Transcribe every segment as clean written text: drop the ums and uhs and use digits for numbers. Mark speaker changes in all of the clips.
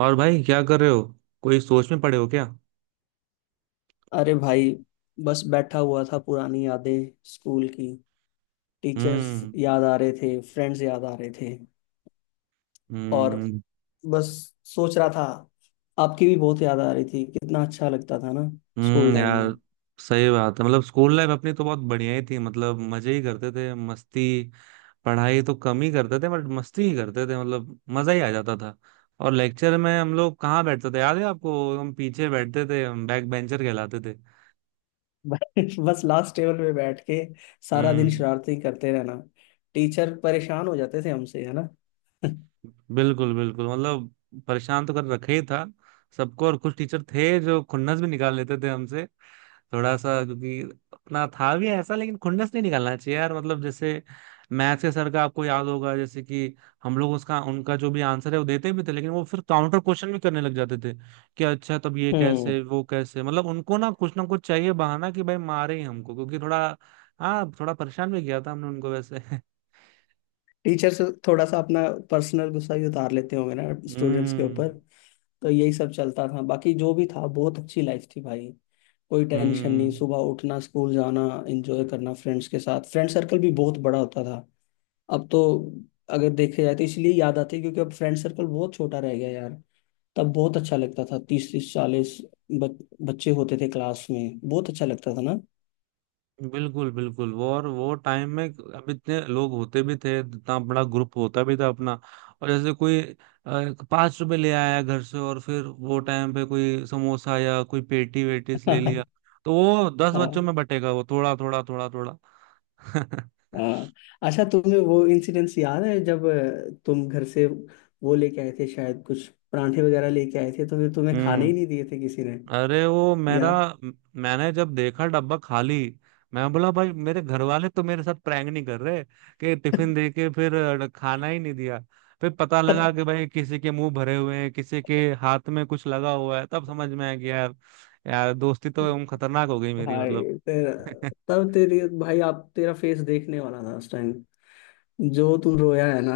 Speaker 1: और भाई, क्या कर रहे हो? कोई सोच में पड़े हो क्या?
Speaker 2: अरे भाई। बस बैठा हुआ था, पुरानी यादें, स्कूल की टीचर्स
Speaker 1: हम्म।
Speaker 2: याद आ रहे थे, फ्रेंड्स याद आ रहे थे। और
Speaker 1: हम्म।
Speaker 2: बस सोच रहा था, आपकी भी बहुत याद आ रही थी। कितना अच्छा लगता था ना स्कूल टाइम में।
Speaker 1: यार। सही बात है। मतलब स्कूल लाइफ अपनी तो बहुत बढ़िया ही थी। मतलब मजे ही करते थे, मस्ती। पढ़ाई तो कम ही करते थे, बट मस्ती ही करते थे। मतलब मजा ही आ जाता था। और लेक्चर में हम लोग कहाँ बैठते थे, याद है आपको? हम पीछे बैठते थे। हम बैक बेंचर कहलाते थे।
Speaker 2: बस लास्ट टेबल पे बैठ के सारा दिन
Speaker 1: हम्म।
Speaker 2: शरारती करते रहना, टीचर परेशान हो जाते थे हमसे, है ना।
Speaker 1: बिल्कुल बिल्कुल, मतलब परेशान तो कर रखे ही था सबको। और कुछ टीचर थे जो खुन्नस भी निकाल लेते थे हमसे, थोड़ा सा, क्योंकि अपना था भी ऐसा। लेकिन खुन्नस नहीं निकालना चाहिए यार। मतलब जैसे मैथ्स के सर का आपको याद होगा, जैसे कि हम लोग उसका उनका जो भी आंसर है वो देते भी थे, लेकिन वो फिर काउंटर क्वेश्चन भी करने लग जाते थे कि अच्छा तब ये
Speaker 2: हम्म।
Speaker 1: कैसे, वो कैसे। मतलब उनको ना कुछ चाहिए बहाना कि भाई मारे ही हमको, क्योंकि थोड़ा। हाँ, थोड़ा परेशान भी किया था हमने उनको वैसे
Speaker 2: टीचर्स थोड़ा सा अपना पर्सनल गुस्सा भी उतार लेते होंगे ना, स्टूडेंट्स के
Speaker 1: हम्म।
Speaker 2: ऊपर। तो यही सब चलता था, बाकी जो भी था बहुत अच्छी लाइफ थी भाई। कोई टेंशन नहीं,
Speaker 1: हम्म।
Speaker 2: सुबह उठना, स्कूल जाना, एंजॉय करना फ्रेंड्स के साथ। फ्रेंड सर्कल भी बहुत बड़ा होता था, अब तो अगर देखे जाए तो इसलिए याद आती है, क्योंकि अब फ्रेंड सर्कल बहुत छोटा रह गया यार। तब बहुत अच्छा लगता था, 30 30 40 बच, बच्चे होते थे क्लास में, बहुत अच्छा लगता था ना।
Speaker 1: बिल्कुल बिल्कुल वो, और वो टाइम में अब इतने लोग होते भी थे, इतना बड़ा ग्रुप होता भी था अपना। और जैसे कोई 5 रुपए ले आया घर से, और फिर वो टाइम पे कोई समोसा या कोई पेटी वेटीस ले लिया तो वो 10 बच्चों
Speaker 2: हाँ,
Speaker 1: में बटेगा वो, थोड़ा थोड़ा थोड़ा थोड़ा
Speaker 2: हाँ। अच्छा, तुम्हें वो इंसिडेंस याद है जब तुम घर से वो लेके आए थे, शायद कुछ परांठे वगैरह लेके आए थे, तो फिर तुम्हें खाने ही
Speaker 1: हम्म।
Speaker 2: नहीं दिए थे किसी ने
Speaker 1: अरे वो मेरा,
Speaker 2: यार।
Speaker 1: मैंने जब देखा डब्बा खाली, मैं बोला भाई मेरे घर वाले तो मेरे साथ प्रैंक नहीं कर रहे कि टिफिन दे के फिर खाना ही नहीं दिया। फिर पता लगा कि भाई किसी के मुंह भरे हुए हैं, किसी के हाथ में कुछ लगा हुआ है, तब समझ में आया कि यार, यार दोस्ती तो एकदम खतरनाक हो गई मेरी, मतलब
Speaker 2: भाई तेरा, तब तेरी भाई, आप तेरा फेस देखने वाला था उस टाइम, जो तू रोया है ना।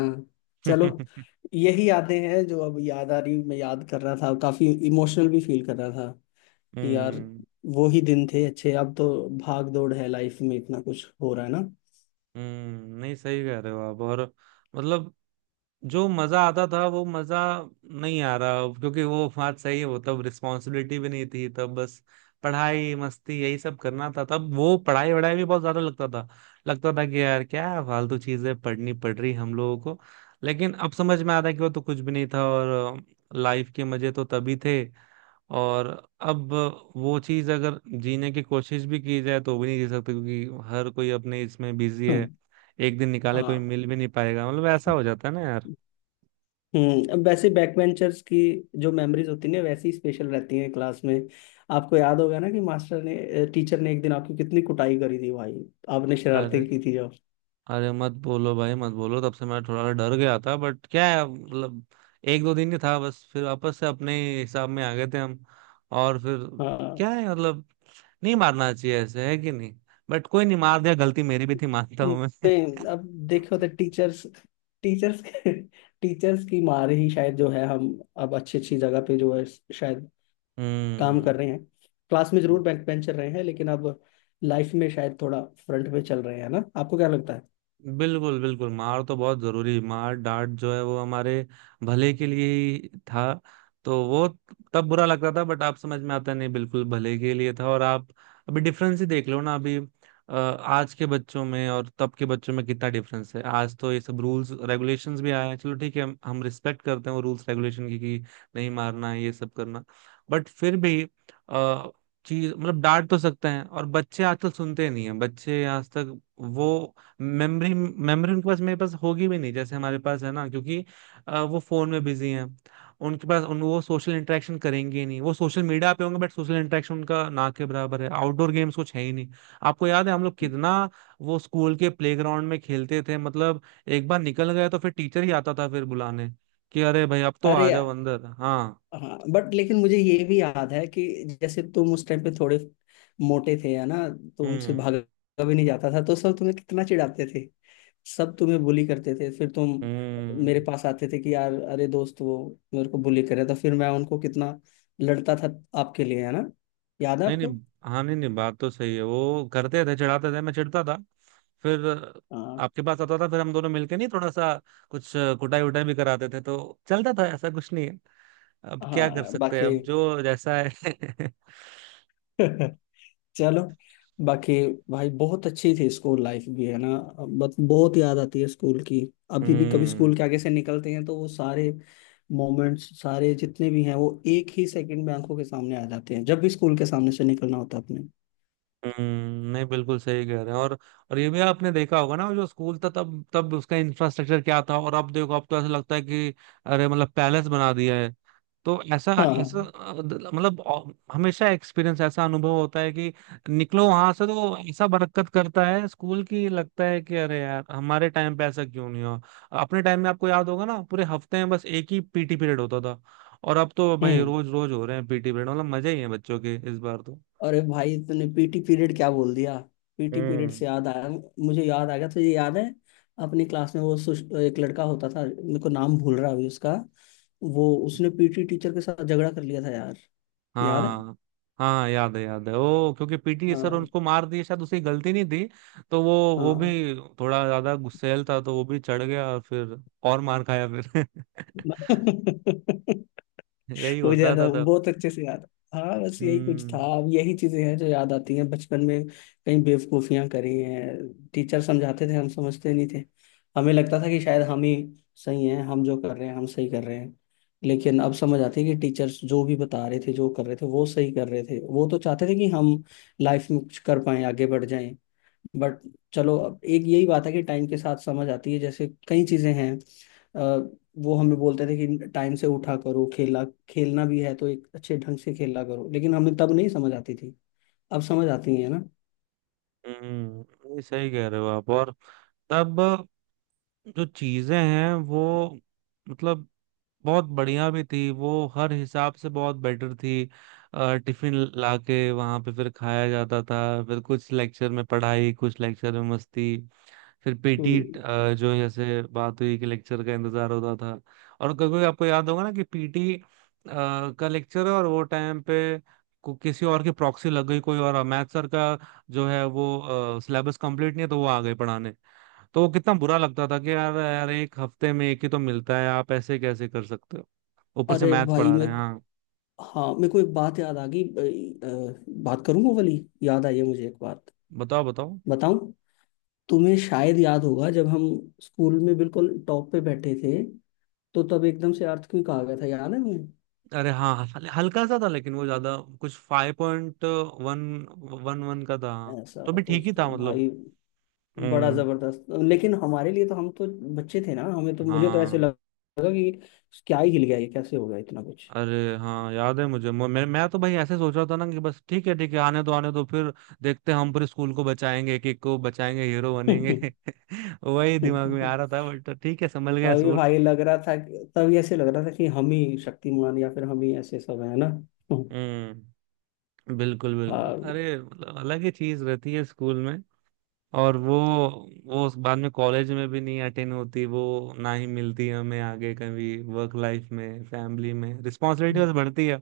Speaker 2: चलो,
Speaker 1: हम्म।
Speaker 2: यही यादें हैं जो अब याद आ रही। मैं याद कर रहा था, काफी इमोशनल भी फील कर रहा था कि यार वो ही दिन थे अच्छे। अब तो भाग दौड़ है, लाइफ में इतना कुछ हो रहा है ना।
Speaker 1: हम्म। नहीं, सही कह रहे हो आप। और मतलब जो मजा आता था वो मजा नहीं आ रहा अब, क्योंकि वो बात सही है। वो तब रिस्पॉन्सिबिलिटी भी नहीं थी। तब बस पढ़ाई मस्ती यही सब करना था। तब वो पढ़ाई वढ़ाई भी बहुत ज्यादा लगता था, लगता था कि यार क्या फालतू चीजें पढ़नी पड़ रही हम लोगों को। लेकिन अब समझ में आता है कि वो तो कुछ भी नहीं था, और लाइफ के मजे तो तभी थे। और अब वो चीज अगर जीने की कोशिश भी की जाए तो भी नहीं जी सकते, क्योंकि हर कोई अपने इसमें बिजी है।
Speaker 2: हम्म।
Speaker 1: एक दिन निकाले कोई
Speaker 2: आ,
Speaker 1: मिल भी नहीं पाएगा। मतलब ऐसा हो जाता है ना यार।
Speaker 2: अब वैसे बैक बेंचर्स की जो मेमोरीज होती है ना, वैसी स्पेशल रहती हैं क्लास में। आपको याद होगा ना कि मास्टर ने, टीचर ने एक दिन आपकी कितनी कुटाई करी थी भाई, आपने
Speaker 1: अरे,
Speaker 2: शरारतें की थी।
Speaker 1: अरे मत बोलो भाई मत बोलो। तब से मैं थोड़ा डर गया था, बट क्या है मतलब 1-2 दिन ही था बस, फिर वापस से अपने हिसाब में आ गए थे हम। और फिर
Speaker 2: हाँ।
Speaker 1: क्या है मतलब, नहीं मारना चाहिए ऐसे, है कि नहीं? बट कोई नहीं, मार दिया, गलती मेरी भी थी, मानता हूँ मैं
Speaker 2: नहीं, अब देखो तो टीचर्स, टीचर्स के, टीचर्स की मार ही शायद, जो है हम अब अच्छी अच्छी जगह पे जो है, शायद काम
Speaker 1: हम्म।
Speaker 2: कर रहे हैं। क्लास में जरूर बैक बेंचर रहे हैं, लेकिन अब लाइफ में शायद थोड़ा फ्रंट पे चल रहे हैं ना। आपको क्या लगता है?
Speaker 1: बिल्कुल बिल्कुल, मार तो बहुत जरूरी, मार डांट जो है वो हमारे भले के लिए ही था। तो वो तब बुरा लगता था, बट आप समझ में आता है, नहीं, बिल्कुल भले के लिए था। और आप अभी डिफरेंस ही देख लो ना, अभी आज के बच्चों में और तब के बच्चों में कितना डिफरेंस है। आज तो ये सब रूल्स रेगुलेशंस भी आए हैं, चलो ठीक है, हम रिस्पेक्ट करते हैं वो रूल्स रेगुलेशन की कि नहीं मारना है, ये सब करना। बट फिर भी अ, चीज मतलब डांट तो सकते हैं, और बच्चे आजकल सुनते नहीं है। बच्चे आज तक वो मेमोरी मेमोरी उनके पास, मेरे पास होगी भी नहीं जैसे हमारे पास है ना, क्योंकि वो फोन में बिजी हैं। उनके पास उन वो सोशल इंटरेक्शन करेंगे ही नहीं, वो सोशल मीडिया पे होंगे, बट सोशल इंटरेक्शन उनका ना के बराबर है। आउटडोर गेम्स कुछ है ही नहीं। आपको याद है हम लोग कितना वो स्कूल के प्लेग्राउंड में खेलते थे? मतलब एक बार निकल गया तो फिर टीचर ही आता था फिर बुलाने, कि अरे भाई अब तो आ
Speaker 2: अरे
Speaker 1: जाओ अंदर, हाँ।
Speaker 2: हाँ, बट लेकिन मुझे ये भी याद है कि जैसे तुम उस टाइम पे थोड़े मोटे थे, है ना। तुमसे
Speaker 1: हम्म।
Speaker 2: भागा भी नहीं जाता था, तो सब तुम्हें कितना चिढ़ाते थे, सब तुम्हें बुली करते थे। फिर तुम मेरे
Speaker 1: हम्म।
Speaker 2: पास आते थे कि यार, अरे दोस्त, वो मेरे को बुली कर रहा था। फिर मैं उनको कितना लड़ता था आपके लिए, है ना। याद है
Speaker 1: नहीं नहीं।
Speaker 2: आपको?
Speaker 1: हाँ, नहीं नहीं, बात तो सही है, वो करते थे चिढ़ाते थे, मैं चिढ़ता था, फिर
Speaker 2: हाँ,
Speaker 1: आपके पास आता था, फिर हम दोनों मिलके, नहीं थोड़ा सा कुछ कुटाई उटाई भी कराते थे तो। चलता था, ऐसा कुछ नहीं है। अब क्या कर
Speaker 2: हाँ,
Speaker 1: सकते हैं,
Speaker 2: बाकी।
Speaker 1: अब जो जैसा है
Speaker 2: चलो, बाकी भाई बहुत अच्छी थी स्कूल लाइफ भी, है ना। बट बहुत याद आती है स्कूल की, अभी भी कभी
Speaker 1: हम्म।
Speaker 2: स्कूल के आगे से निकलते हैं तो वो सारे मोमेंट्स, सारे जितने भी हैं, वो एक ही सेकंड में आंखों के सामने आ जाते हैं, जब भी स्कूल के सामने से निकलना होता है अपने।
Speaker 1: हम्म। नहीं, बिल्कुल सही कह रहे हैं। और ये भी आपने देखा होगा ना, जो स्कूल था तब तब उसका इंफ्रास्ट्रक्चर क्या था, और अब देखो, अब तो ऐसा लगता है कि अरे मतलब पैलेस बना दिया है। तो ऐसा,
Speaker 2: हाँ, हाँ।
Speaker 1: हमेशा एक्सपीरियंस ऐसा अनुभव होता है कि निकलो वहां से तो ऐसा बरकत करता है स्कूल की, लगता है कि अरे यार हमारे टाइम पे ऐसा क्यों नहीं हुआ। अपने टाइम में आपको याद होगा ना, पूरे हफ्ते में बस एक ही पीटी पीरियड होता था। और अब तो भाई
Speaker 2: हम्म।
Speaker 1: रोज रोज हो रहे हैं पीटी पीरियड, मतलब मजे ही है बच्चों के इस बार तो।
Speaker 2: अरे भाई, तूने PT पीरियड क्या बोल दिया। PT पीरियड
Speaker 1: हम्म।
Speaker 2: से याद आया, मुझे याद आ गया, तुझे याद है अपनी क्लास में वो एक लड़का होता था, मेरे को नाम भूल रहा है अभी उसका, वो उसने PT टीचर के साथ झगड़ा कर लिया था यार। याद है?
Speaker 1: हाँ, हाँ याद है, याद है वो, क्योंकि पीटी सर
Speaker 2: हाँ,
Speaker 1: उनको मार दिए, शायद उसकी गलती नहीं थी। तो वो
Speaker 2: हाँ।
Speaker 1: भी थोड़ा ज्यादा गुस्सैल था, तो वो भी चढ़ गया, और फिर और मार खाया फिर यही
Speaker 2: वो
Speaker 1: होता था
Speaker 2: ज्यादा
Speaker 1: तब।
Speaker 2: बहुत अच्छे से याद। हाँ, बस यही कुछ
Speaker 1: हम्म।
Speaker 2: था। अब यही चीजें हैं जो याद आती हैं बचपन में, कई बेवकूफियां करी हैं। टीचर समझाते थे हम समझते नहीं थे, हमें लगता था कि शायद हम ही सही हैं, हम जो कर रहे हैं हम सही कर रहे हैं। लेकिन अब समझ आती है कि टीचर्स जो भी बता रहे थे, जो कर रहे थे वो सही कर रहे थे। वो तो चाहते थे कि हम लाइफ में कुछ कर पाएं, आगे बढ़ जाएं। बट चलो, अब एक यही बात है कि टाइम के साथ समझ आती है। जैसे कई चीज़ें हैं, अ, वो हमें बोलते थे कि टाइम से उठा करो, खेला खेलना भी है तो एक अच्छे ढंग से खेला करो, लेकिन हमें तब नहीं समझ आती थी, अब समझ आती है ना।
Speaker 1: हम्म, ये सही कह रहे हो आप। और तब जो चीजें हैं वो, मतलब बहुत बढ़िया भी थी वो, हर हिसाब से बहुत बेटर थी। टिफिन लाके वहां पे फिर खाया जाता था। फिर कुछ लेक्चर में पढ़ाई, कुछ लेक्चर में मस्ती, फिर पीटी,
Speaker 2: हम्म।
Speaker 1: जो जैसे बात हुई कि लेक्चर का इंतजार होता था। और कभी कभी आपको याद होगा ना कि पीटी का लेक्चर है, और वो टाइम पे किसी और की प्रॉक्सी लग गई, कोई और मैथ सर का जो है वो सिलेबस कंप्लीट नहीं है तो वो आ गए पढ़ाने। तो वो कितना बुरा लगता था कि यार यार, एक हफ्ते में एक ही तो मिलता है, आप ऐसे कैसे कर सकते हो? ऊपर से
Speaker 2: अरे
Speaker 1: मैथ्स
Speaker 2: भाई
Speaker 1: पढ़ा रहे हैं,
Speaker 2: मेरे,
Speaker 1: हाँ।
Speaker 2: हाँ, मेरे को एक बात याद आ गई, बात करूँ वो वाली, याद आई है मुझे एक बात,
Speaker 1: बताओ बताओ।
Speaker 2: बताऊं? तुम्हें शायद याद होगा जब हम स्कूल में बिल्कुल टॉप पे बैठे थे, तो तब एकदम से अर्थ क्यों कहा गया था, याद है तुम्हें?
Speaker 1: अरे हाँ, हल्का सा था, लेकिन वो ज्यादा कुछ 5.111 का था। हाँ,
Speaker 2: ऐसा
Speaker 1: तो भी ठीक
Speaker 2: कुछ
Speaker 1: ही
Speaker 2: तो
Speaker 1: था मतलब।
Speaker 2: भाई बड़ा
Speaker 1: हम्म।
Speaker 2: जबरदस्त, लेकिन हमारे लिए तो हम तो बच्चे थे ना, हमें तो, मुझे तो ऐसे
Speaker 1: हाँ।
Speaker 2: लगा कि क्या ही हिल गया, ये कैसे हो गया इतना कुछ।
Speaker 1: अरे हाँ, याद है मुझे। मैं तो भाई ऐसे सोच रहा था ना कि बस ठीक है आने दो फिर, देखते हैं, हम पूरे स्कूल को बचाएंगे, एक एक को बचाएंगे, हीरो बनेंगे वही दिमाग में आ रहा था, बट ठीक है, संभल गया
Speaker 2: तभी
Speaker 1: स्कूल।
Speaker 2: भाई लग रहा था तभी ऐसे लग रहा था कि हम ही शक्तिमान, या फिर हम ही ऐसे सब, है ना।
Speaker 1: हम्म। बिल्कुल बिल्कुल,
Speaker 2: हाँ,
Speaker 1: अरे मतलब अलग ही चीज रहती है स्कूल में। और वो उस बाद में कॉलेज में भी नहीं अटेंड होती वो, ना ही मिलती है हमें आगे कभी, वर्क लाइफ में, फैमिली में, रिस्पॉन्सिबिलिटी बस बढ़ती है,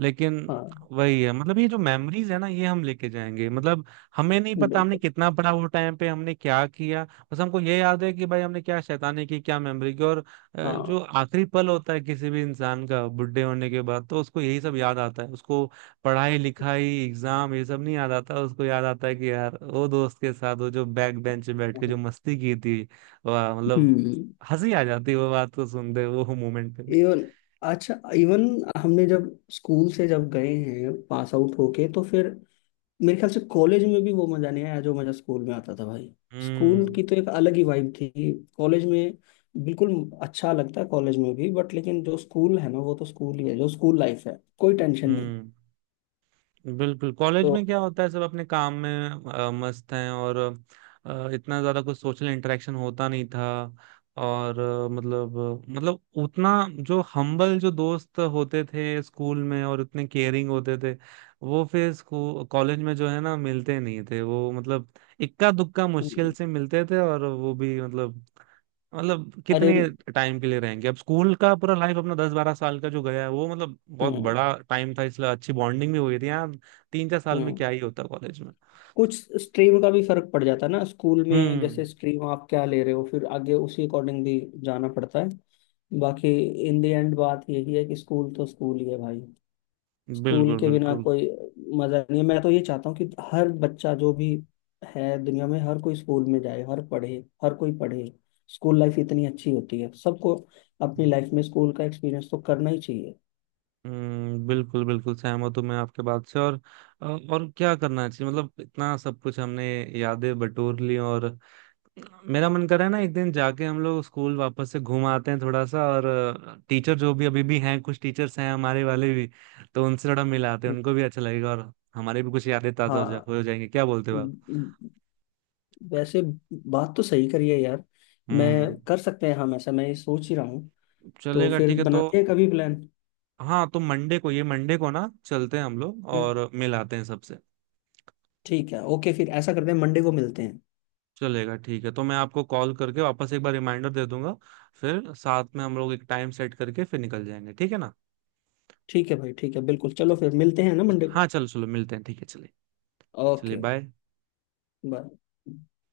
Speaker 1: लेकिन
Speaker 2: हाँ,
Speaker 1: वही है मतलब। ये जो मेमोरीज है ना, ये हम लेके जाएंगे, मतलब हमें नहीं पता हमने
Speaker 2: बिल्कुल,
Speaker 1: कितना पढ़ा वो टाइम पे, हमने क्या किया। बस हमको ये याद है कि भाई हमने क्या शैतानी की, क्या मेमोरी की। और जो
Speaker 2: हाँ।
Speaker 1: आखिरी पल होता है किसी भी इंसान का बुढ़े होने के बाद तो उसको यही सब याद आता है। उसको पढ़ाई लिखाई एग्जाम ये सब नहीं याद आता, उसको याद आता है कि यार वो दोस्त के साथ वो जो बैक बेंच पे बैठ के जो मस्ती की थी, वाह मतलब
Speaker 2: हम्म।
Speaker 1: हंसी आ जाती है वो बात को सुनते, वो मोमेंट पे भी।
Speaker 2: इवन, अच्छा इवन, हमने जब स्कूल से जब गए हैं पास आउट होके, तो फिर मेरे ख्याल से कॉलेज में भी वो मजा नहीं आया जो मजा स्कूल में आता था भाई। स्कूल
Speaker 1: हम्म।
Speaker 2: की तो एक अलग ही वाइब थी। कॉलेज में बिल्कुल अच्छा लगता है कॉलेज में भी, बट लेकिन जो स्कूल है ना, वो तो स्कूल ही है। जो स्कूल लाइफ है कोई टेंशन नहीं।
Speaker 1: हम्म। बिल्कुल। कॉलेज में
Speaker 2: तो
Speaker 1: क्या होता है, सब अपने काम में मस्त हैं, और इतना ज्यादा कुछ सोशल इंटरेक्शन होता नहीं था। और मतलब उतना जो हम्बल जो दोस्त होते थे स्कूल में और उतने केयरिंग होते थे, वो फिर स्कूल कॉलेज में जो है ना मिलते नहीं थे वो, मतलब इक्का दुक्का मुश्किल
Speaker 2: हम्म।
Speaker 1: से मिलते थे, और वो भी मतलब कितने
Speaker 2: अरे,
Speaker 1: टाइम के लिए रहेंगे। अब स्कूल का पूरा लाइफ अपना 10-12 साल का जो गया है वो, मतलब बहुत
Speaker 2: हम्म,
Speaker 1: बड़ा टाइम था, इसलिए अच्छी बॉन्डिंग भी हुई थी यहाँ। 3-4 साल में
Speaker 2: हम्म।
Speaker 1: क्या ही होता कॉलेज में।
Speaker 2: कुछ स्ट्रीम का भी फर्क पड़ जाता है ना स्कूल में,
Speaker 1: हम्म।
Speaker 2: जैसे स्ट्रीम आप क्या ले रहे हो, फिर आगे उसी अकॉर्डिंग भी जाना पड़ता है। बाकी इन द एंड बात यही है कि स्कूल तो स्कूल ही है भाई। स्कूल
Speaker 1: बिल्कुल
Speaker 2: के बिना
Speaker 1: बिल्कुल।
Speaker 2: कोई मजा नहीं है। मैं तो ये चाहता हूँ कि हर बच्चा जो भी है दुनिया में, हर कोई स्कूल में जाए, हर पढ़े, हर कोई पढ़े। स्कूल लाइफ इतनी अच्छी होती है, सबको अपनी लाइफ में स्कूल का एक्सपीरियंस तो करना ही चाहिए।
Speaker 1: हम्म, बिल्कुल बिल्कुल सहमत हूँ मैं आपके बात से। और क्या करना चाहिए मतलब, इतना सब कुछ हमने यादें बटोर ली। और मेरा मन कर रहा है ना, एक दिन जाके हम लोग स्कूल वापस से घूम आते हैं, थोड़ा सा। और टीचर जो भी अभी भी हैं, कुछ टीचर्स हैं हमारे वाले भी, तो उनसे थोड़ा मिलाते हैं, उनको भी अच्छा लगेगा, और हमारे भी कुछ यादें ताजा
Speaker 2: हाँ,
Speaker 1: हो जाएंगी। क्या बोलते हो आप?
Speaker 2: वैसे बात तो सही करी है यार। मैं,
Speaker 1: हम्म।
Speaker 2: कर सकते हैं हम ऐसा, मैं ये सोच ही रहा हूँ, तो
Speaker 1: चलेगा,
Speaker 2: फिर
Speaker 1: ठीक है तो।
Speaker 2: बनाते हैं कभी प्लान।
Speaker 1: हाँ तो मंडे को, ये मंडे को ना चलते हैं हम लोग
Speaker 2: हम्म,
Speaker 1: और मिलाते हैं सबसे।
Speaker 2: ठीक है, ओके, फिर ऐसा करते हैं मंडे को मिलते हैं।
Speaker 1: चलेगा, ठीक है तो मैं आपको कॉल करके वापस एक बार रिमाइंडर दे दूंगा, फिर साथ में हम लोग एक टाइम सेट करके फिर निकल जाएंगे, ठीक है ना?
Speaker 2: ठीक है भाई, ठीक है, बिल्कुल। चलो, फिर मिलते हैं ना मंडे को।
Speaker 1: हाँ, चलो चलो मिलते हैं, ठीक है, चलिए। चलिए,
Speaker 2: ओके,
Speaker 1: बाय।
Speaker 2: बाय।